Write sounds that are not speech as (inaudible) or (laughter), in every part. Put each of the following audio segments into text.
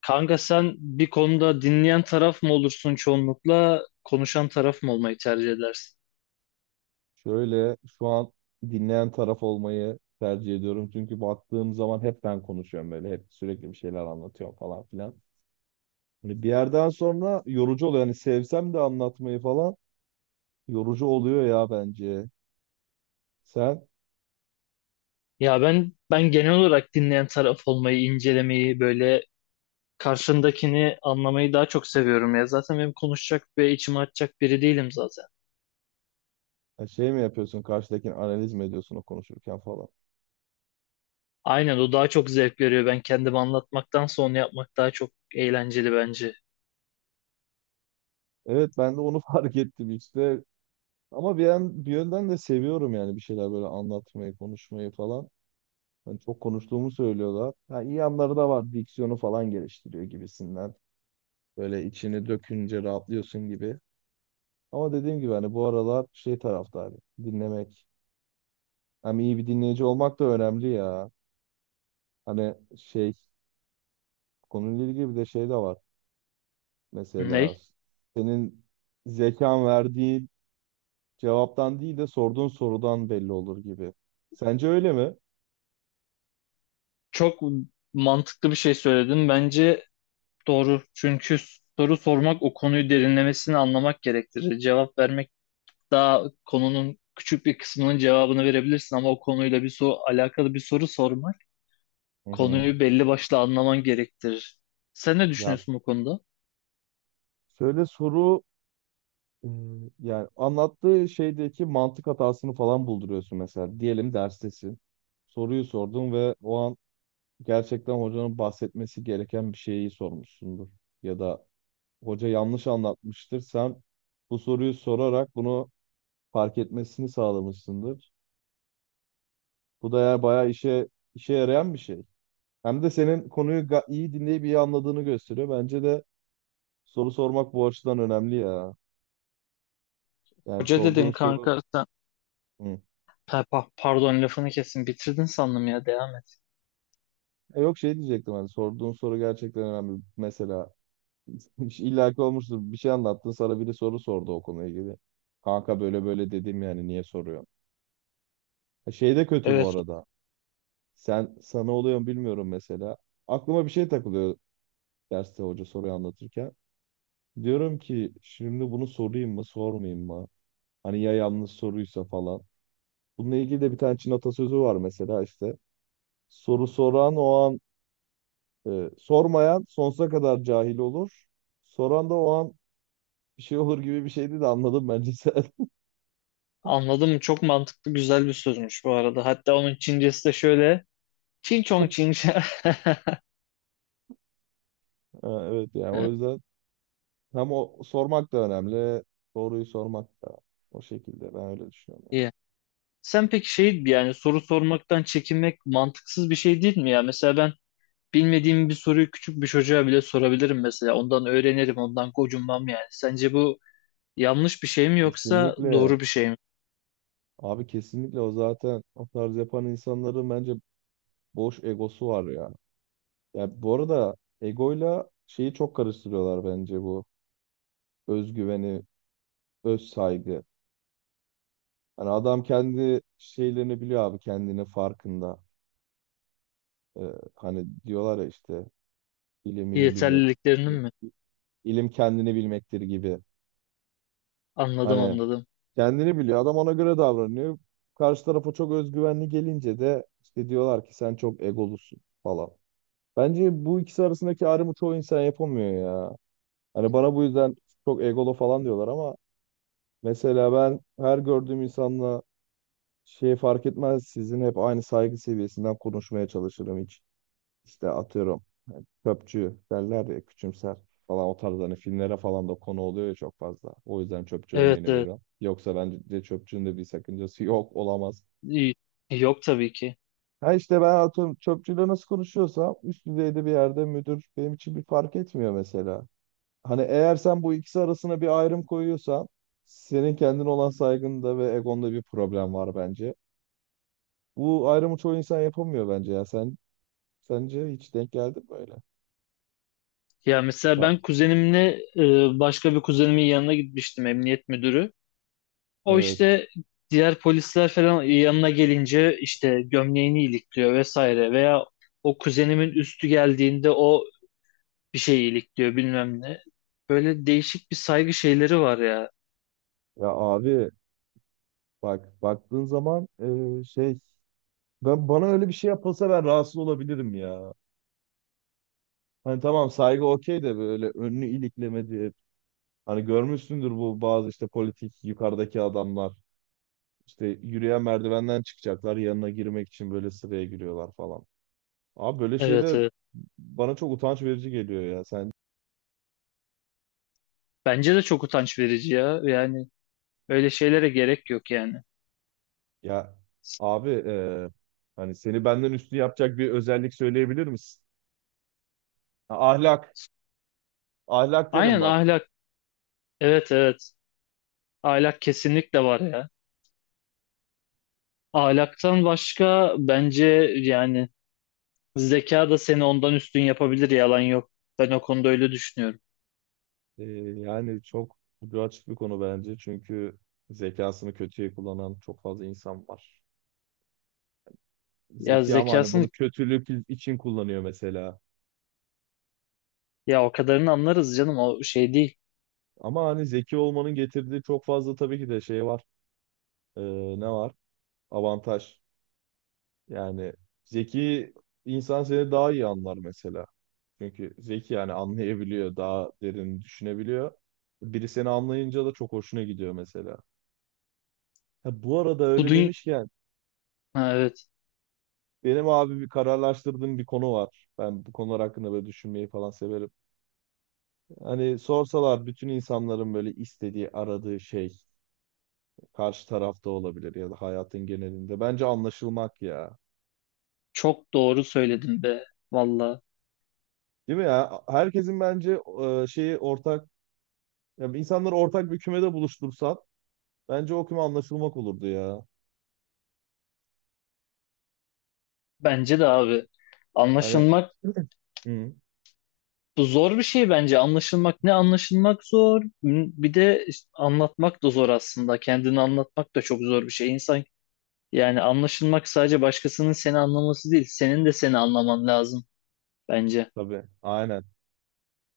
Kanka sen bir konuda dinleyen taraf mı olursun çoğunlukla, konuşan taraf mı olmayı tercih edersin? Şöyle şu an dinleyen taraf olmayı tercih ediyorum. Çünkü baktığım zaman hep ben konuşuyorum böyle. Hep sürekli bir şeyler anlatıyorum falan filan. Hani bir yerden sonra yorucu oluyor. Hani sevsem de anlatmayı falan yorucu oluyor ya bence. Sen Ya ben genel olarak dinleyen taraf olmayı, incelemeyi, böyle karşındakini anlamayı daha çok seviyorum ya. Zaten benim konuşacak ve içime açacak biri değilim zaten. ha, şey mi yapıyorsun, karşıdakini analiz mi ediyorsun o konuşurken falan. Aynen, o daha çok zevk veriyor. Ben kendimi anlatmaktan sonra yapmak daha çok eğlenceli bence. Evet, ben de onu (laughs) fark ettim işte. Ama bir yönden de seviyorum, yani bir şeyler böyle anlatmayı, konuşmayı falan. Hani çok konuştuğumu söylüyorlar. Ha, iyi yanları da var. Diksiyonu falan geliştiriyor gibisinden. Böyle içini dökünce rahatlıyorsun gibi. Ama dediğim gibi hani bu aralar şey taraftarı dinlemek. Hem iyi bir dinleyici olmak da önemli ya. Hani şey konuyla ilgili bir de şey de var. Mesela Ney? senin zekan verdiği cevaptan değil de sorduğun sorudan belli olur gibi. Sence öyle mi? Çok mantıklı bir şey söyledin. Bence doğru. Çünkü soru sormak o konuyu derinlemesine anlamak gerektirir. Cevap vermek daha konunun küçük bir kısmının cevabını verebilirsin ama o konuyla bir soru, alakalı bir soru sormak Hı hı. konuyu belli başlı anlaman gerektirir. Sen ne Ya düşünüyorsun bu konuda? şöyle soru e, yani anlattığı şeydeki mantık hatasını falan bulduruyorsun mesela. Diyelim derstesin. Soruyu sordun ve o an gerçekten hocanın bahsetmesi gereken bir şeyi sormuşsundur. Ya da hoca yanlış anlatmıştır. Sen bu soruyu sorarak bunu fark etmesini sağlamışsındır. Bu da eğer bayağı işe yarayan bir şey. Hem de senin konuyu iyi dinleyip iyi anladığını gösteriyor. Bence de soru sormak bu açıdan önemli ya. Yani Hoca sorduğun dedin soru kanka sen Hı. Pardon, lafını kesin bitirdin sandım ya, devam et. E yok, şey diyecektim, hani sorduğun soru gerçekten önemli. Mesela (laughs) illaki olmuştur, bir şey anlattın, sana biri soru sordu o konuyla ilgili. Kanka böyle böyle dedim, yani niye soruyorsun? Ha, şey de kötü bu Evet, arada. Sana oluyor mu bilmiyorum mesela. Aklıma bir şey takılıyor derste hoca soruyu anlatırken. Diyorum ki şimdi bunu sorayım mı sormayayım mı? Hani ya yanlış soruysa falan. Bununla ilgili de bir tane Çin atasözü var mesela işte. Soru soran o an sormayan sonsuza kadar cahil olur. Soran da o an bir şey olur gibi bir şeydi de, anladım bence sen. (laughs) anladım, çok mantıklı güzel bir sözmüş bu arada. Hatta onun Çincesi de şöyle: Çin çong çin. (laughs) Ha, evet, yani o Evet. yüzden hem o sormak da önemli. Doğruyu sormak da, o şekilde ben öyle düşünüyorum. İyi. Sen peki şey, yani soru sormaktan çekinmek mantıksız bir şey değil mi ya? Mesela ben bilmediğim bir soruyu küçük bir çocuğa bile sorabilirim mesela. Ondan öğrenirim, ondan gocunmam yani. Sence bu yanlış bir şey Yani. mi yoksa Kesinlikle. doğru bir şey mi? Abi kesinlikle, o zaten o tarz yapan insanların bence boş egosu var ya. Ya bu arada egoyla şeyi çok karıştırıyorlar bence, bu özgüveni, öz saygı. Hani adam kendi şeylerini biliyor abi, kendini farkında. Ee, hani diyorlar ya işte ilim ilim bilmek, Yeterliliklerinin mi? ilim kendini bilmektir gibi. Anladım, Hani anladım. kendini biliyor adam, ona göre davranıyor. Karşı tarafa çok özgüvenli gelince de işte diyorlar ki sen çok egolusun falan. Bence bu ikisi arasındaki ayrımı çoğu insan yapamıyor ya. Hani bana bu yüzden çok egolu falan diyorlar ama mesela ben her gördüğüm insanla şey fark etmez, sizin hep aynı saygı seviyesinden konuşmaya çalışırım hiç. İşte atıyorum çöpçü derler ya, küçümser falan, o tarz hani filmlere falan da konu oluyor ya çok fazla. O yüzden çöpçü Evet, örneğini evet. veriyorum. Yoksa bence de çöpçünün de bir sakıncası yok, olamaz. İyi. Yok tabii ki. Ha işte ben atıyorum çöpçüyle nasıl konuşuyorsam üst düzeyde bir yerde müdür benim için bir fark etmiyor mesela. Hani eğer sen bu ikisi arasına bir ayrım koyuyorsan senin kendine olan saygında ve egonda bir problem var bence. Bu ayrımı çoğu insan yapamıyor bence ya. Sen sence hiç denk geldi mi böyle? Ya mesela Ha, ben kuzenimle, başka bir kuzenimin yanına gitmiştim, emniyet müdürü. O evet. işte, diğer polisler falan yanına gelince işte gömleğini ilikliyor vesaire, veya o kuzenimin üstü geldiğinde o bir şey iyilikliyor bilmem ne. Böyle değişik bir saygı şeyleri var ya. Ya abi bak baktığın zaman şey ben bana öyle bir şey yapılsa ben rahatsız olabilirim ya. Hani tamam saygı okey de, böyle önünü iliklemedi. Hani görmüşsündür bu bazı işte politik yukarıdaki adamlar. İşte yürüyen merdivenden çıkacaklar, yanına girmek için böyle sıraya giriyorlar falan. Abi böyle Evet, şeyler evet. bana çok utanç verici geliyor ya. Sen Bence de çok utanç verici ya. Yani öyle şeylere gerek yok yani. ya abi, hani seni benden üstü yapacak bir özellik söyleyebilir misin? Ha, ahlak. Ahlak derim Aynen, bak. ahlak. Evet, evet. Ahlak kesinlikle var ya. Ahlaktan başka bence, yani zeka da seni ondan üstün yapabilir, yalan yok. Ben o konuda öyle düşünüyorum. E, yani çok ucu açık bir konu bence. Çünkü zekasını kötüye kullanan çok fazla insan var. Ya Zeki ama hani zekasını, bunu kötülük için kullanıyor mesela. ya o kadarını anlarız canım, o şey değil. Ama hani zeki olmanın getirdiği çok fazla tabii ki de şey var. E, ne var? Avantaj. Yani zeki insan seni daha iyi anlar mesela. Çünkü zeki yani anlayabiliyor, daha derin düşünebiliyor. Biri seni anlayınca da çok hoşuna gidiyor mesela. Ha, bu arada Bu öyle dünya, demişken evet, benim abi bir kararlaştırdığım bir konu var. Ben bu konular hakkında böyle düşünmeyi falan severim. Hani sorsalar bütün insanların böyle istediği, aradığı şey karşı tarafta olabilir ya da hayatın genelinde. Bence anlaşılmak ya. çok doğru söyledin be, valla. Değil mi ya? Herkesin bence şeyi ortak, ya insanları ortak bir kümede buluştursan bence o küme anlaşılmak olurdu ya. Bence de abi, Hani anlaşılmak. (clears throat) (laughs) Hı. Bu zor bir şey bence. Anlaşılmak, ne anlaşılmak zor. Bir de işte anlatmak da zor aslında. Kendini anlatmak da çok zor bir şey. İnsan, yani anlaşılmak sadece başkasının seni anlaması değil. Senin de seni anlaman lazım bence. Tabii, aynen.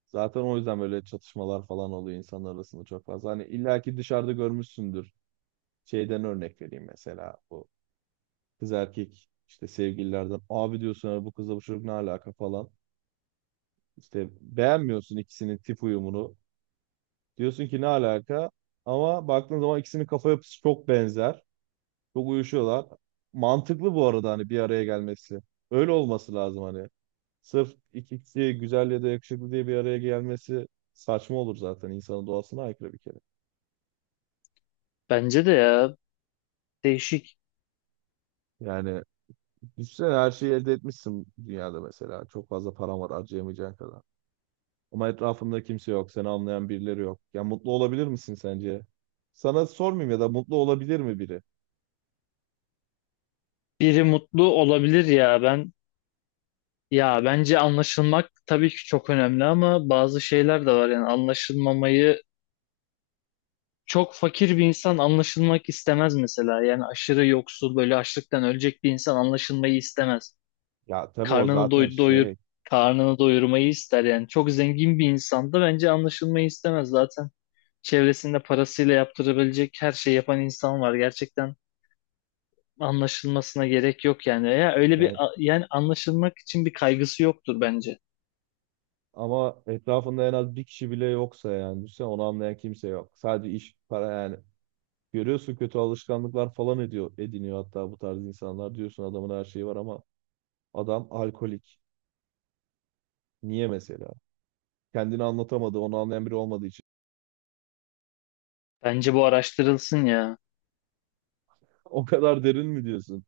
Zaten o yüzden böyle çatışmalar falan oluyor insanlar arasında çok fazla. Hani illaki dışarıda görmüşsündür. Şeyden örnek vereyim mesela, bu kız erkek işte sevgililerden, abi diyorsun "Ya bu kızla bu çocuk ne alaka falan. İşte beğenmiyorsun ikisinin tip uyumunu. Diyorsun ki ne alaka? Ama baktığın zaman ikisinin kafa yapısı çok benzer. Çok uyuşuyorlar. Mantıklı bu arada hani bir araya gelmesi. Öyle olması lazım hani. Sırf iki kişi güzel ya da yakışıklı diye bir araya gelmesi saçma olur zaten. İnsanın doğasına aykırı bir kere. Bence de ya, değişik. Yani düşünsene her şeyi elde etmişsin dünyada mesela. Çok fazla paran var harcayamayacağın kadar. Ama etrafında kimse yok. Seni anlayan birileri yok. Ya mutlu olabilir misin sence? Sana sormayayım, ya da mutlu olabilir mi biri? Biri mutlu olabilir ya, ben, ya bence anlaşılmak tabii ki çok önemli ama bazı şeyler de var yani anlaşılmamayı, çok fakir bir insan anlaşılmak istemez mesela. Yani aşırı yoksul, böyle açlıktan ölecek bir insan anlaşılmayı istemez. Ya tabii o karnını zaten doy doyur şey. karnını doyurmayı ister yani. Çok zengin bir insan da bence anlaşılmayı istemez zaten. Çevresinde parasıyla yaptırabilecek her şeyi yapan insan var. Gerçekten anlaşılmasına gerek yok yani. Ya öyle bir, Ben... yani anlaşılmak için bir kaygısı yoktur bence. Ama etrafında en az bir kişi bile yoksa yani. Düşünsene onu anlayan kimse yok. Sadece iş, para yani. Görüyorsun kötü alışkanlıklar falan ediniyor hatta bu tarz insanlar. Diyorsun adamın her şeyi var ama adam alkolik. Niye mesela? Kendini anlatamadı, onu anlayan biri olmadığı için. (laughs) Bence bu araştırılsın ya. O kadar derin mi diyorsun?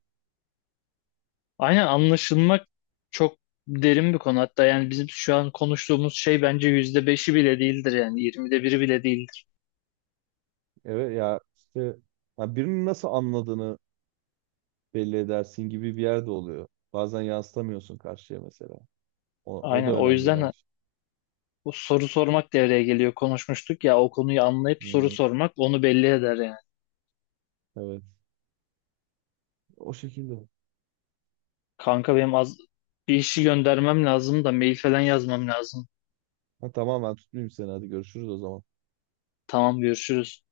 Aynen, anlaşılmak çok derin bir konu. Hatta yani bizim şu an konuştuğumuz şey bence %5'i bile değildir yani. 1/20'si bile değildir. Evet ya işte, ya birinin nasıl anladığını belli edersin gibi bir yerde oluyor. Bazen yansıtamıyorsun karşıya mesela. O da Aynen, o önemli yüzden bence. bu soru sormak devreye geliyor. Konuşmuştuk ya, o konuyu anlayıp Hı, soru hı, sormak onu belli eder yani. evet. O şekilde. Kanka benim az bir işi göndermem lazım da, mail falan yazmam lazım. Ha, tamam ben tutmayayım seni. Hadi görüşürüz o zaman. Tamam, görüşürüz.